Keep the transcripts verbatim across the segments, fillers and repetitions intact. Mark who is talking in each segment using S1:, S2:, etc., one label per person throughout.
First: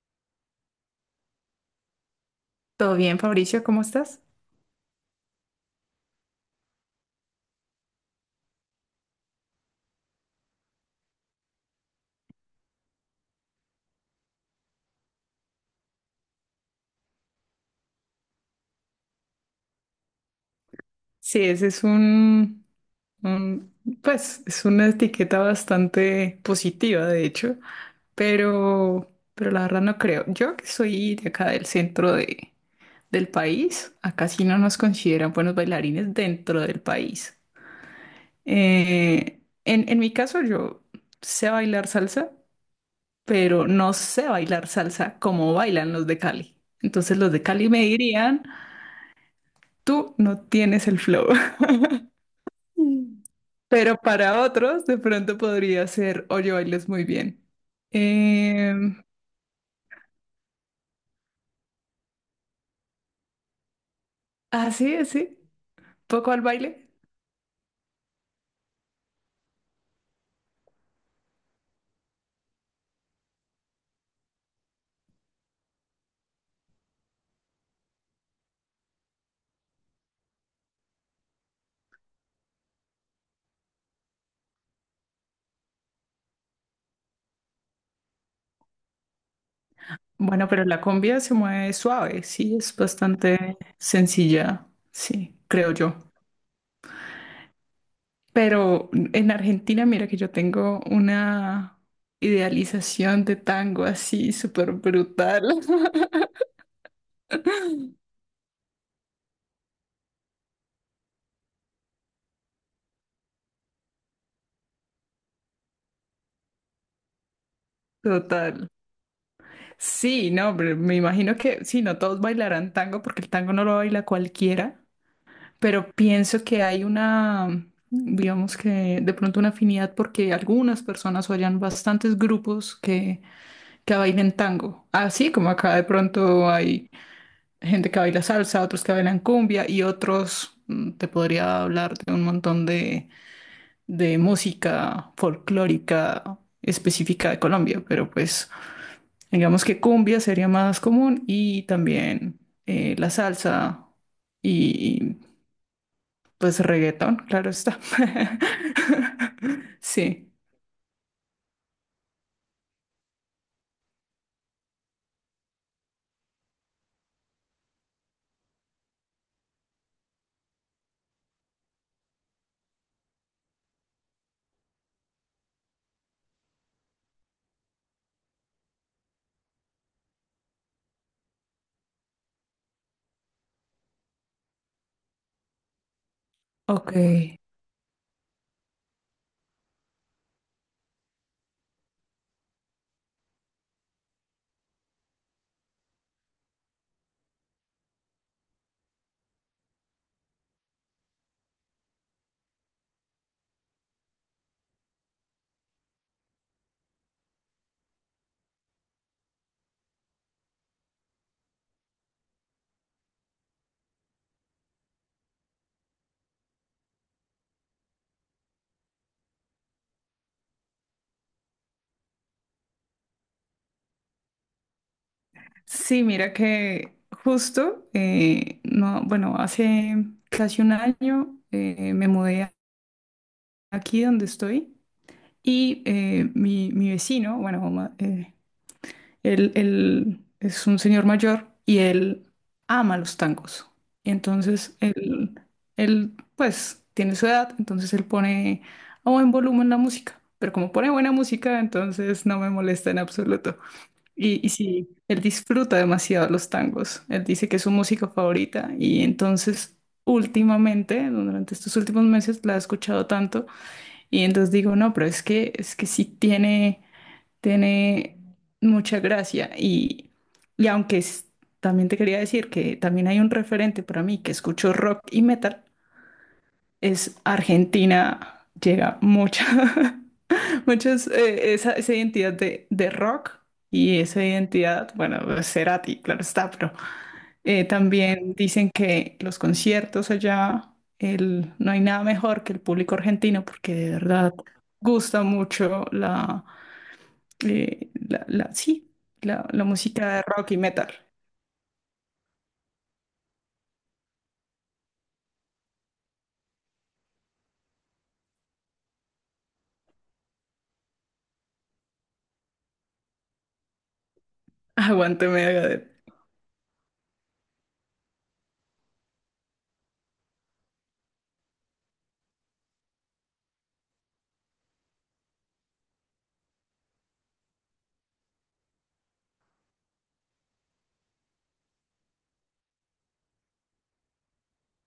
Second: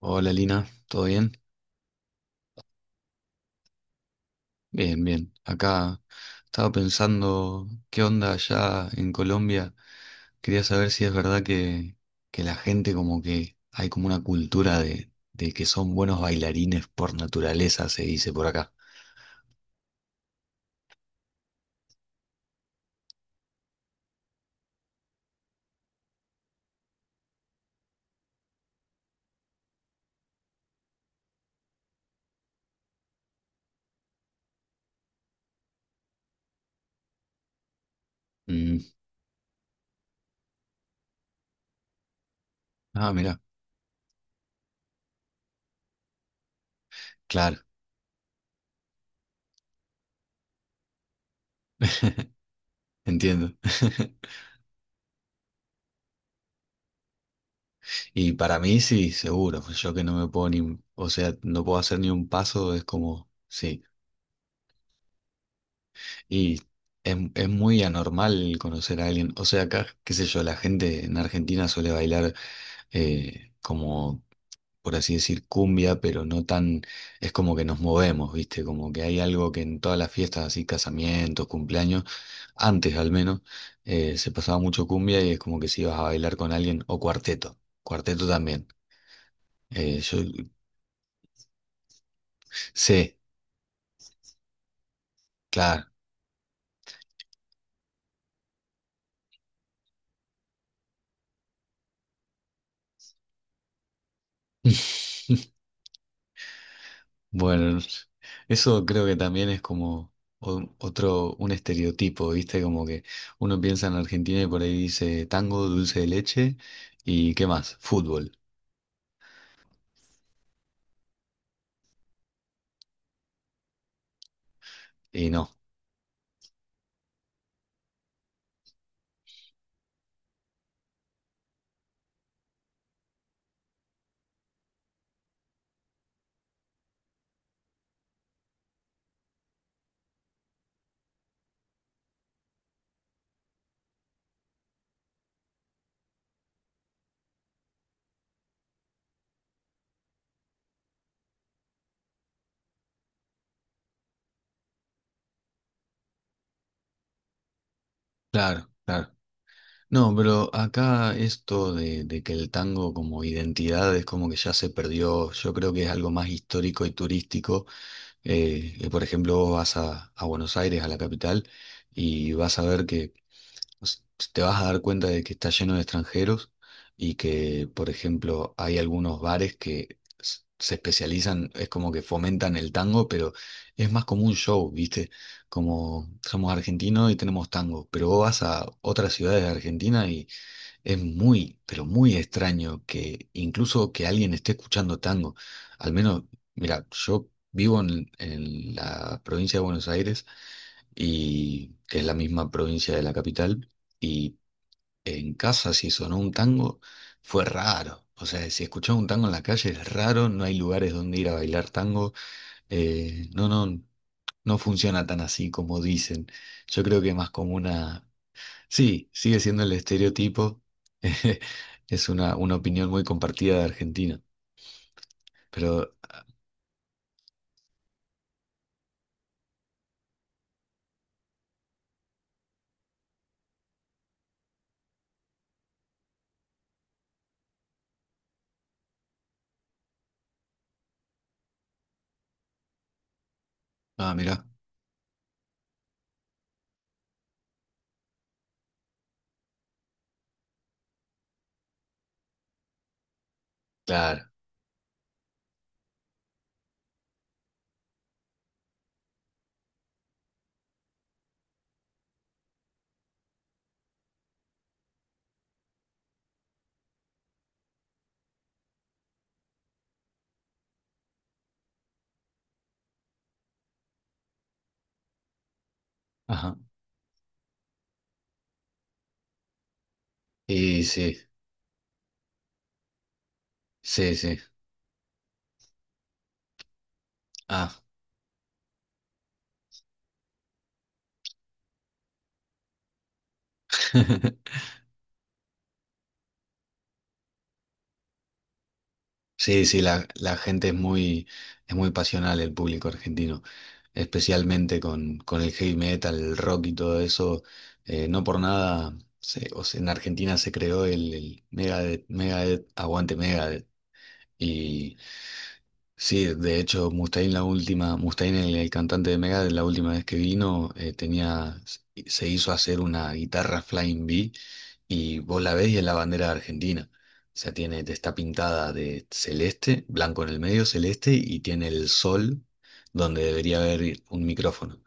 S1: Hola Lina, ¿todo bien?
S2: Todo bien, Fabricio, ¿cómo estás?
S1: Bien, bien. Acá estaba pensando qué onda allá en Colombia. Quería saber si es verdad que, que la gente como que hay como una cultura de, de que son buenos bailarines por naturaleza, se dice por acá.
S2: Sí, ese es un, un- pues, es una etiqueta bastante positiva, de hecho, pero, pero la verdad no creo. Yo que soy de acá del centro de, del país, acá sí no nos consideran buenos bailarines dentro del país.
S1: Mm.
S2: Eh, en, en mi caso, yo sé bailar salsa,
S1: Ah, mira,
S2: pero no sé bailar salsa como bailan los de Cali. Entonces los de
S1: claro,
S2: Cali me dirían, tú no tienes el flow.
S1: entiendo.
S2: Pero para otros, de pronto podría ser, oye, bailas muy bien.
S1: Y para mí
S2: Em,
S1: sí, seguro. Yo que no me puedo ni, o sea, no puedo hacer ni un paso, es como, sí.
S2: así, así, poco al
S1: Y
S2: baile.
S1: es, es muy anormal conocer a alguien. O sea, acá, qué sé yo, la gente en Argentina suele bailar eh, como, por así decir, cumbia, pero no tan, es como que nos movemos, ¿viste? Como que hay algo que en todas las fiestas, así, casamientos, cumpleaños, antes al menos, eh, se pasaba mucho cumbia y es como que si ibas a bailar con alguien, o cuarteto, cuarteto también. Eh, yo
S2: Bueno, pero la cumbia se mueve suave, sí, es
S1: sé,
S2: bastante sencilla, sí, creo
S1: claro.
S2: yo. Pero en Argentina, mira que yo tengo una idealización de tango así, súper brutal.
S1: Bueno, eso creo que también es como o- otro, un estereotipo, ¿viste? Como que uno piensa en Argentina y por ahí dice tango, dulce de leche y ¿qué más? Fútbol.
S2: Total. Sí, no, pero me imagino que sí, no todos bailarán tango porque el tango no lo baila cualquiera.
S1: Y no,
S2: Pero pienso que hay una, digamos que de pronto una afinidad porque algunas personas o hayan bastantes grupos que, que bailen tango, así como acá de pronto hay gente que baila salsa, otros que bailan cumbia y otros, mm, te podría hablar de un montón de, de música folclórica específica de Colombia, pero pues digamos que cumbia sería más común y también eh, la salsa. Y pues reggaetón, claro está.
S1: claro, claro. No,
S2: Sí.
S1: pero acá esto de, de que el tango como identidad es como que ya se perdió, yo creo que es algo más histórico y turístico. Eh, que por ejemplo, vos vas a, a Buenos Aires, a la capital, y vas a ver que s- te vas a dar cuenta de que está lleno de extranjeros y que, por ejemplo, hay algunos bares que s- se especializan, es como que fomentan el tango, pero es más como un show, ¿viste? Como somos
S2: Ok.
S1: argentinos y tenemos tango, pero vos vas a otras ciudades de Argentina y es muy, pero muy extraño que incluso que alguien esté escuchando tango. Al menos, mira, yo vivo en en la provincia de Buenos Aires y que es la misma provincia de la capital, y en casa si sonó un tango fue raro. O sea, si escuchás un tango en la calle es raro, no hay lugares donde ir a bailar tango. eh, no, no, no funciona tan así como dicen. Yo creo que más como una... Sí, sigue siendo el estereotipo. Es una, una opinión muy compartida de Argentina. Pero
S2: Sí, mira que justo, eh, no, bueno, hace casi un año eh, me mudé aquí donde estoy y eh, mi, mi vecino, bueno, ma- eh, Él, él es un señor mayor y él ama los tangos. Y
S1: ah, mirá,
S2: entonces, él, él, pues, tiene su edad, entonces él pone a buen volumen la música. Pero como pone buena música, entonces no me molesta en absoluto.
S1: claro.
S2: Y, y sí, él disfruta demasiado los tangos. Él dice que es su música favorita y entonces... Últimamente, durante estos últimos meses, la he escuchado tanto y entonces digo, no, pero es que es que sí tiene, tiene mucha gracia y, y aunque es- también te quería decir que también hay un referente para mí que escucho rock y metal,
S1: Ajá.
S2: es Argentina, llega mucha,
S1: Y
S2: muchas,
S1: sí,
S2: eh, esa, esa identidad de, de rock y
S1: sí,
S2: esa
S1: sí.
S2: identidad, bueno, pues, Cerati, claro está, pero eh,
S1: Ah.
S2: también dicen que los conciertos allá, el, no hay nada mejor que el público argentino porque de verdad gusta mucho la eh, la, la, sí, la, la
S1: Sí, sí, la,
S2: música de
S1: la
S2: rock y
S1: gente es
S2: metal.
S1: muy, es muy pasional el público argentino, especialmente con, con el heavy metal, el rock y todo eso. Eh, no por nada, se- o sea, en Argentina se creó el, el Megadeth, Megadeth, Aguante Megadeth.
S2: Aguante Megadeth.
S1: Sí, de hecho, Mustaine la última, Mustaine, el, el cantante de Megadeth, la última vez que vino, eh, tenía, se hizo hacer una guitarra Flying V y vos la ves y es la bandera de Argentina. O sea, tiene, está pintada de celeste, blanco en el medio, celeste, y tiene el sol donde debería haber un micrófono.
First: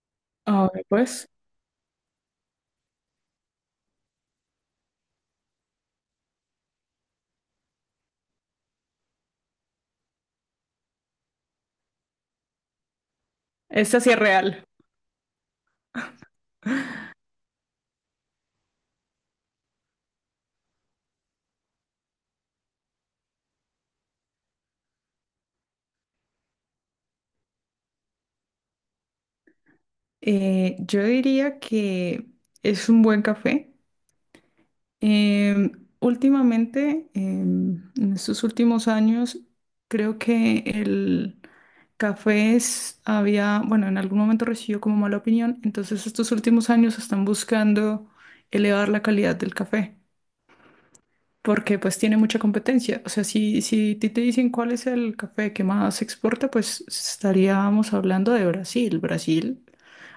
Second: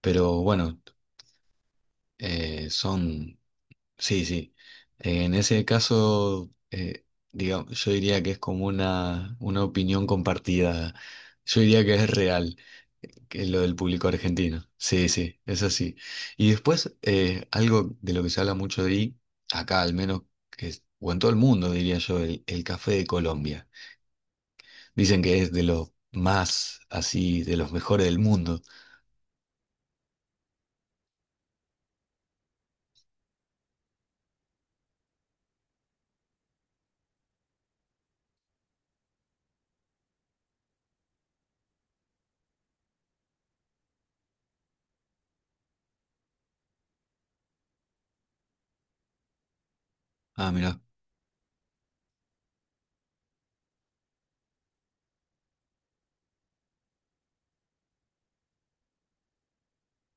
S1: Pero
S2: A
S1: bueno,
S2: ver, pues,
S1: eh, son. Sí, sí. En ese caso, eh, digamos, yo diría que es como una, una opinión compartida. Yo diría que es real, que es lo del
S2: esta
S1: público
S2: sí es real.
S1: argentino. Sí, sí, es así. Y después, eh, algo de lo que se habla mucho de acá al menos, que es- o en todo el mundo, diría yo, el, el café de Colombia. Dicen que es de los más, así, de los mejores del mundo.
S2: Eh, yo diría que es un buen café. Eh, últimamente, eh, en estos últimos años, creo que el café es- había, bueno, en algún momento recibió como mala opinión, entonces estos últimos años están buscando elevar la calidad del café.
S1: Ah, mira,
S2: Porque pues tiene mucha competencia. O sea, si, si ti te dicen cuál es el café que más se exporta, pues estaríamos hablando de Brasil. Brasil,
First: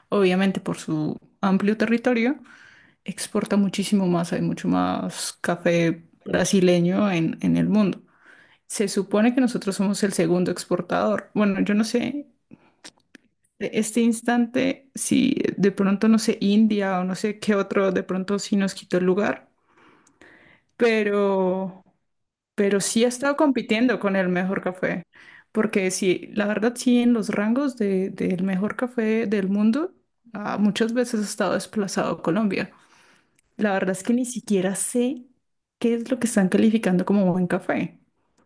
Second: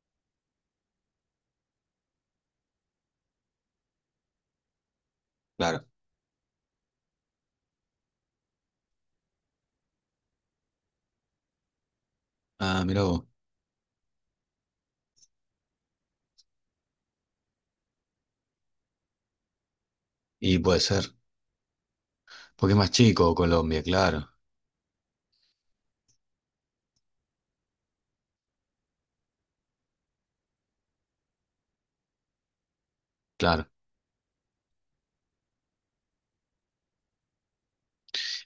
S2: obviamente por su amplio territorio, exporta muchísimo más, hay mucho más
S1: claro.
S2: café brasileño en, en el mundo. Se supone que nosotros somos el segundo exportador. Bueno, yo no sé.
S1: Ah, mira vos.
S2: De este instante, si de pronto, no sé, India o no sé qué otro, de pronto sí nos quitó el lugar,
S1: Y puede ser,
S2: pero
S1: porque es
S2: pero
S1: más
S2: sí ha
S1: chico
S2: estado
S1: Colombia,
S2: compitiendo con el
S1: claro,
S2: mejor café, porque sí, la verdad sí, en los rangos de, del mejor café del mundo, ah, muchas veces ha estado desplazado Colombia.
S1: claro.
S2: La verdad es que ni siquiera sé qué es lo que están calificando como buen café.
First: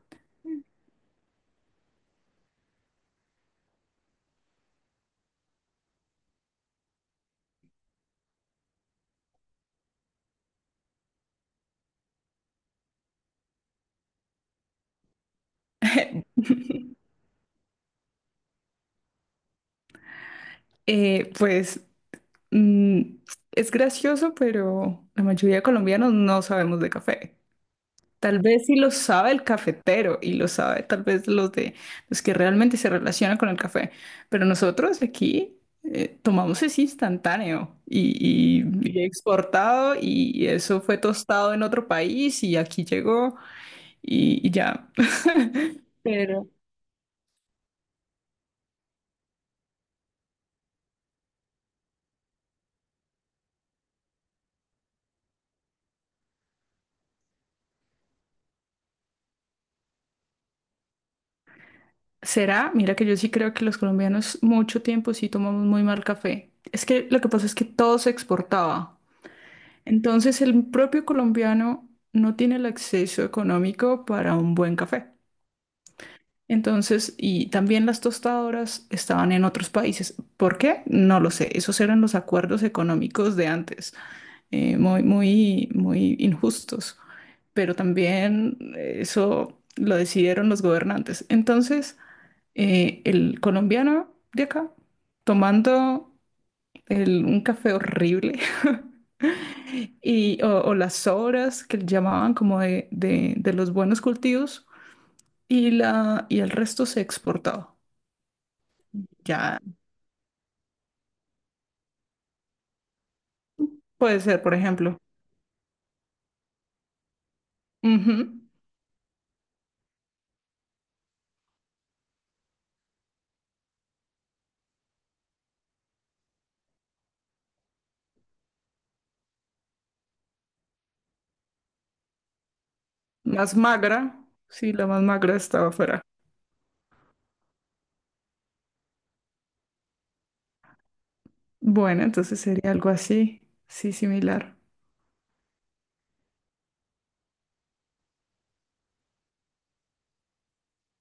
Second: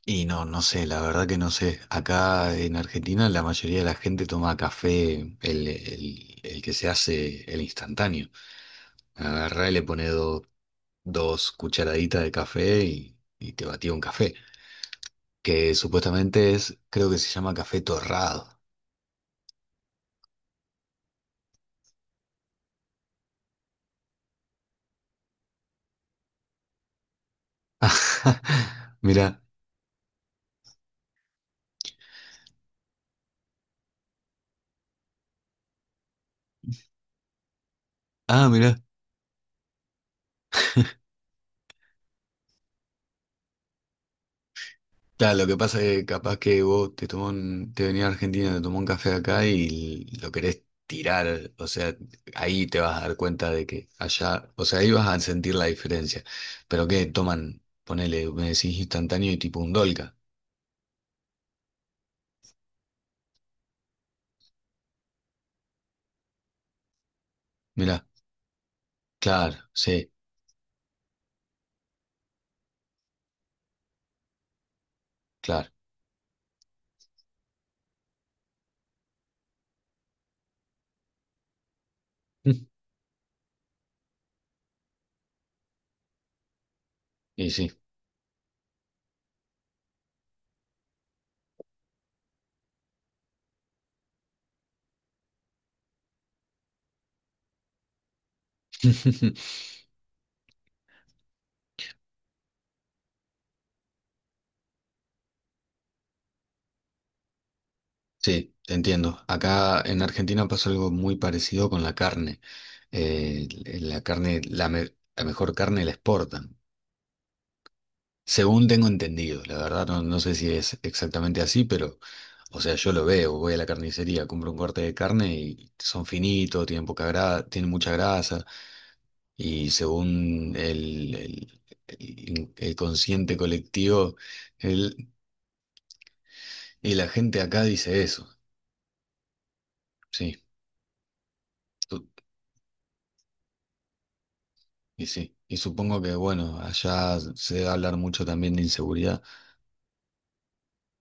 S1: Y no, no sé, la verdad que no sé. Acá en Argentina la mayoría de la gente toma café, el, el- el que se hace, el instantáneo. Agarrá y le pone do- dos cucharaditas de café y, y te batía un café. Que supuestamente es, creo que se llama café torrado.
S2: Eh, pues mm, es gracioso, pero la mayoría de colombianos no sabemos de café. Tal vez sí lo sabe
S1: Mirá,
S2: el cafetero y lo sabe tal vez los de los que realmente se relacionan con el café, pero nosotros aquí eh, tomamos es instantáneo
S1: ah,
S2: y,
S1: mirá.
S2: y- y exportado y eso fue tostado en otro país y aquí llegó y, y ya.
S1: Claro, lo que pasa es que capaz
S2: Pero
S1: que vos te tomó un- te venía a Argentina, te tomó un café acá y lo querés tirar, o sea, ahí te vas a dar cuenta de que allá, o sea, ahí vas a sentir la diferencia. Pero que toman, ponele, me decís instantáneo y tipo un Dolca.
S2: será, mira que yo sí creo que los colombianos mucho tiempo sí tomamos muy mal café. Es que lo que pasa es que todo
S1: Mirá,
S2: se exportaba.
S1: claro, sí,
S2: Entonces el propio colombiano no tiene el acceso económico para un buen café.
S1: claro.
S2: Entonces, y también las tostadoras estaban en otros países. ¿Por qué? No lo sé. Esos eran los acuerdos económicos de antes, eh, muy, muy, muy injustos.
S1: Y sí.
S2: Pero también eh, eso lo decidieron los gobernantes. Entonces, eh, el colombiano de acá, tomando el- un café horrible, y, o, o las sobras que llamaban como de, de- de los buenos cultivos, y, la, y el resto se exportaba.
S1: Sí, te entiendo.
S2: Ya
S1: Acá en Argentina pasa algo muy parecido con la carne. Eh, la
S2: puede
S1: carne,
S2: ser, por
S1: la, me-
S2: ejemplo.
S1: la mejor carne la exportan.
S2: Ujú.
S1: Según tengo entendido, la verdad no, no sé si es exactamente así, pero, o sea, yo lo veo, voy a la carnicería, compro un corte de carne y son finitos, tienen poca grasa, tienen mucha grasa, y según el, el- el- el consciente
S2: Más
S1: colectivo,
S2: magra. Sí, la más
S1: el-
S2: magra estaba afuera.
S1: y la gente acá dice eso, sí,
S2: Bueno,
S1: tú-
S2: entonces sería algo así. Sí, similar.
S1: y sí, y supongo que, bueno, allá se debe hablar mucho también de inseguridad,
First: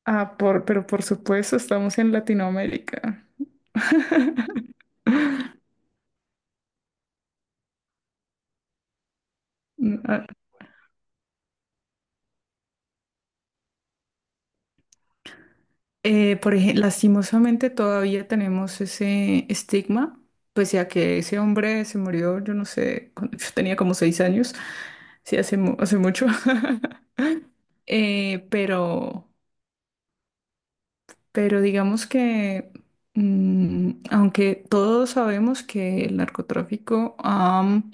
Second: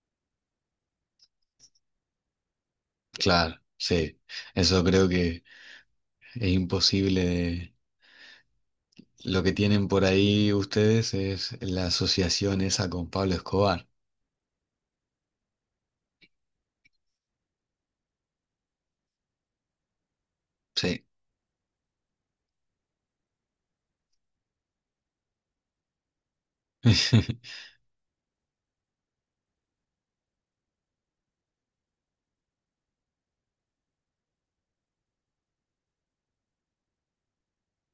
S2: Ah, por, pero por supuesto, estamos en Latinoamérica.
S1: claro, sí, eso creo que es imposible. Lo que tienen
S2: Mm,
S1: por
S2: ah,
S1: ahí ustedes es la asociación esa con Pablo Escobar.
S2: eh, por ejemplo, lastimosamente todavía tenemos ese estigma, pese a
S1: Sí,
S2: que ese hombre se murió, yo no sé, cuando yo tenía como seis años, sí, hace, mu- hace mucho. Eh, pero Pero digamos que, mm, aunque todos sabemos que el narcotráfico am,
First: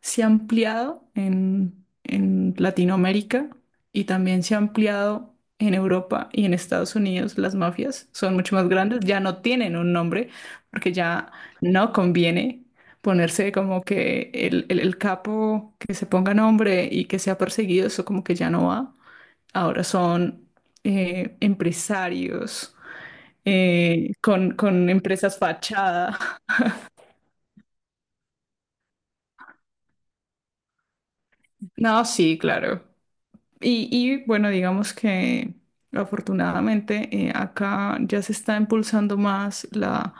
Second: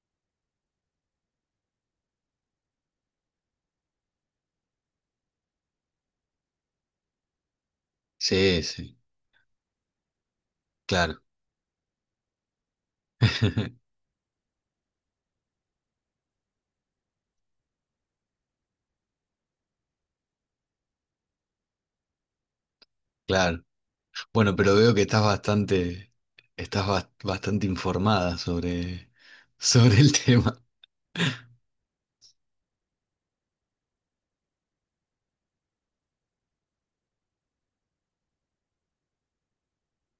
S2: se ha ampliado en, en Latinoamérica y también se ha ampliado en Europa y en Estados Unidos, las mafias son mucho
S1: sí,
S2: más
S1: sí,
S2: grandes, ya no tienen un nombre porque
S1: claro,
S2: ya no conviene ponerse como que el, el el capo que se ponga nombre y que sea perseguido, eso como que ya no va. Ahora son eh, empresarios
S1: claro.
S2: eh, con,
S1: Bueno, pero
S2: con
S1: veo que estás
S2: empresas
S1: bastante,
S2: fachada.
S1: estás bas- bastante informada sobre, sobre el tema.
S2: No, sí, claro. Y, y, bueno, digamos que afortunadamente eh, acá ya se está impulsando más la,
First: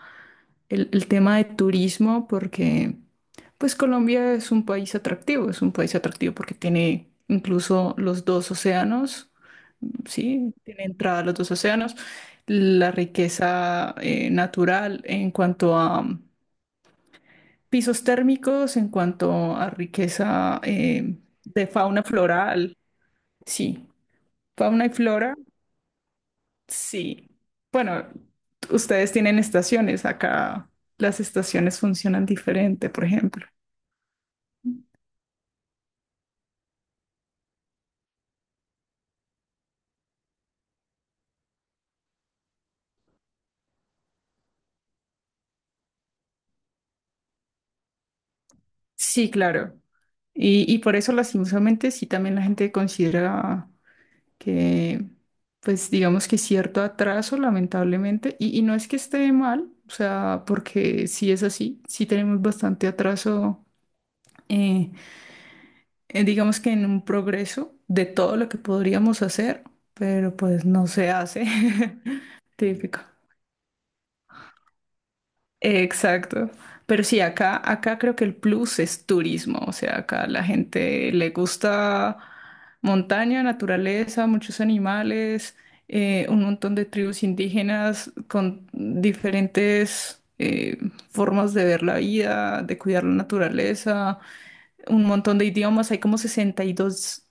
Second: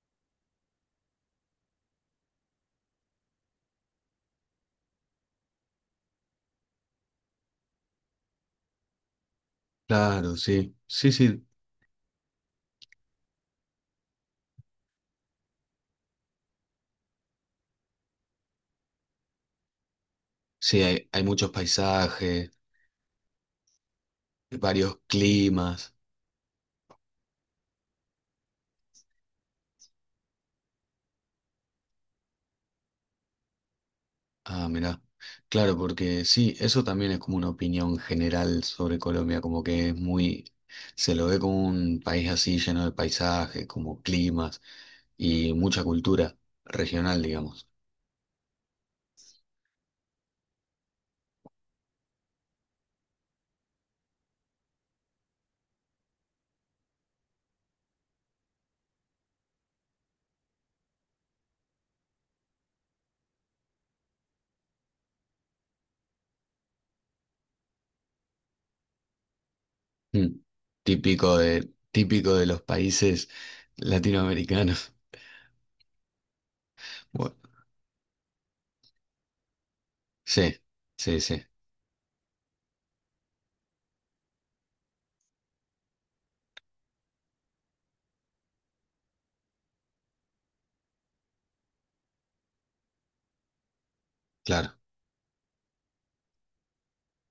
S2: el, el tema de turismo porque pues Colombia es un país atractivo, es un país atractivo porque tiene incluso los dos océanos,
S1: Claro,
S2: sí,
S1: sí,
S2: tiene
S1: sí,
S2: entrada a los
S1: sí,
S2: dos océanos, la riqueza eh, natural en cuanto a pisos térmicos en cuanto a riqueza
S1: sí, hay,
S2: eh,
S1: hay muchos
S2: de fauna
S1: paisajes,
S2: floral, sí. Fauna y
S1: varios
S2: flora,
S1: climas.
S2: sí. Bueno, ustedes tienen estaciones, acá las estaciones funcionan diferente, por ejemplo.
S1: Ah, mirá. Claro, porque sí, eso también es como una opinión general sobre Colombia, como que es muy, se lo ve como un país así lleno de paisajes, como climas y mucha cultura regional, digamos.
S2: Sí, claro. Y, y por eso, lastimosamente, sí también la gente considera que, pues digamos que cierto atraso, lamentablemente, y, y no es que esté mal, o sea, porque sí es así, sí tenemos bastante atraso. eh, eh, digamos que en un progreso de todo lo que podríamos hacer, pero
S1: Mm.
S2: pues no se
S1: Típico
S2: hace.
S1: de, típico de los
S2: Típico.
S1: países latinoamericanos.
S2: Exacto. Pero sí,
S1: Bueno,
S2: acá, acá creo que el plus es turismo. O sea, acá la
S1: sí,
S2: gente
S1: sí,
S2: le
S1: sí,
S2: gusta montaña, naturaleza, muchos animales, eh, un montón de tribus indígenas con diferentes eh, formas de ver la vida, de cuidar la naturaleza,
S1: claro.
S2: un montón de idiomas. Hay como sesenta y dos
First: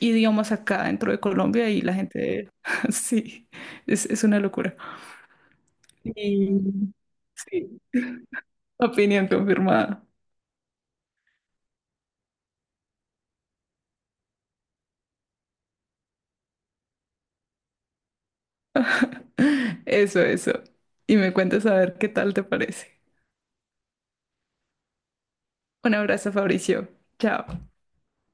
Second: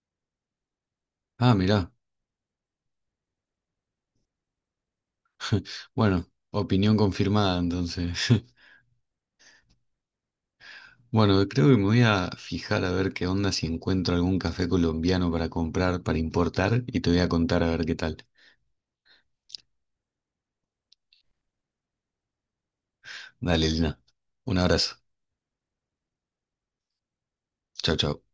S2: idiomas acá dentro de
S1: Ah,
S2: Colombia y
S1: mirá.
S2: la gente, sí, es, es una locura.
S1: Bueno,
S2: Y
S1: opinión confirmada
S2: sí,
S1: entonces.
S2: opinión confirmada.
S1: Bueno, creo que me voy a fijar a ver qué onda si encuentro algún café colombiano para comprar, para importar, y te voy a contar a ver qué tal.
S2: Eso, eso. Y me cuentas a ver qué tal te parece.
S1: Dale, Lina. Un abrazo.
S2: Un abrazo, Fabricio. Chao.
S1: Chao, chao.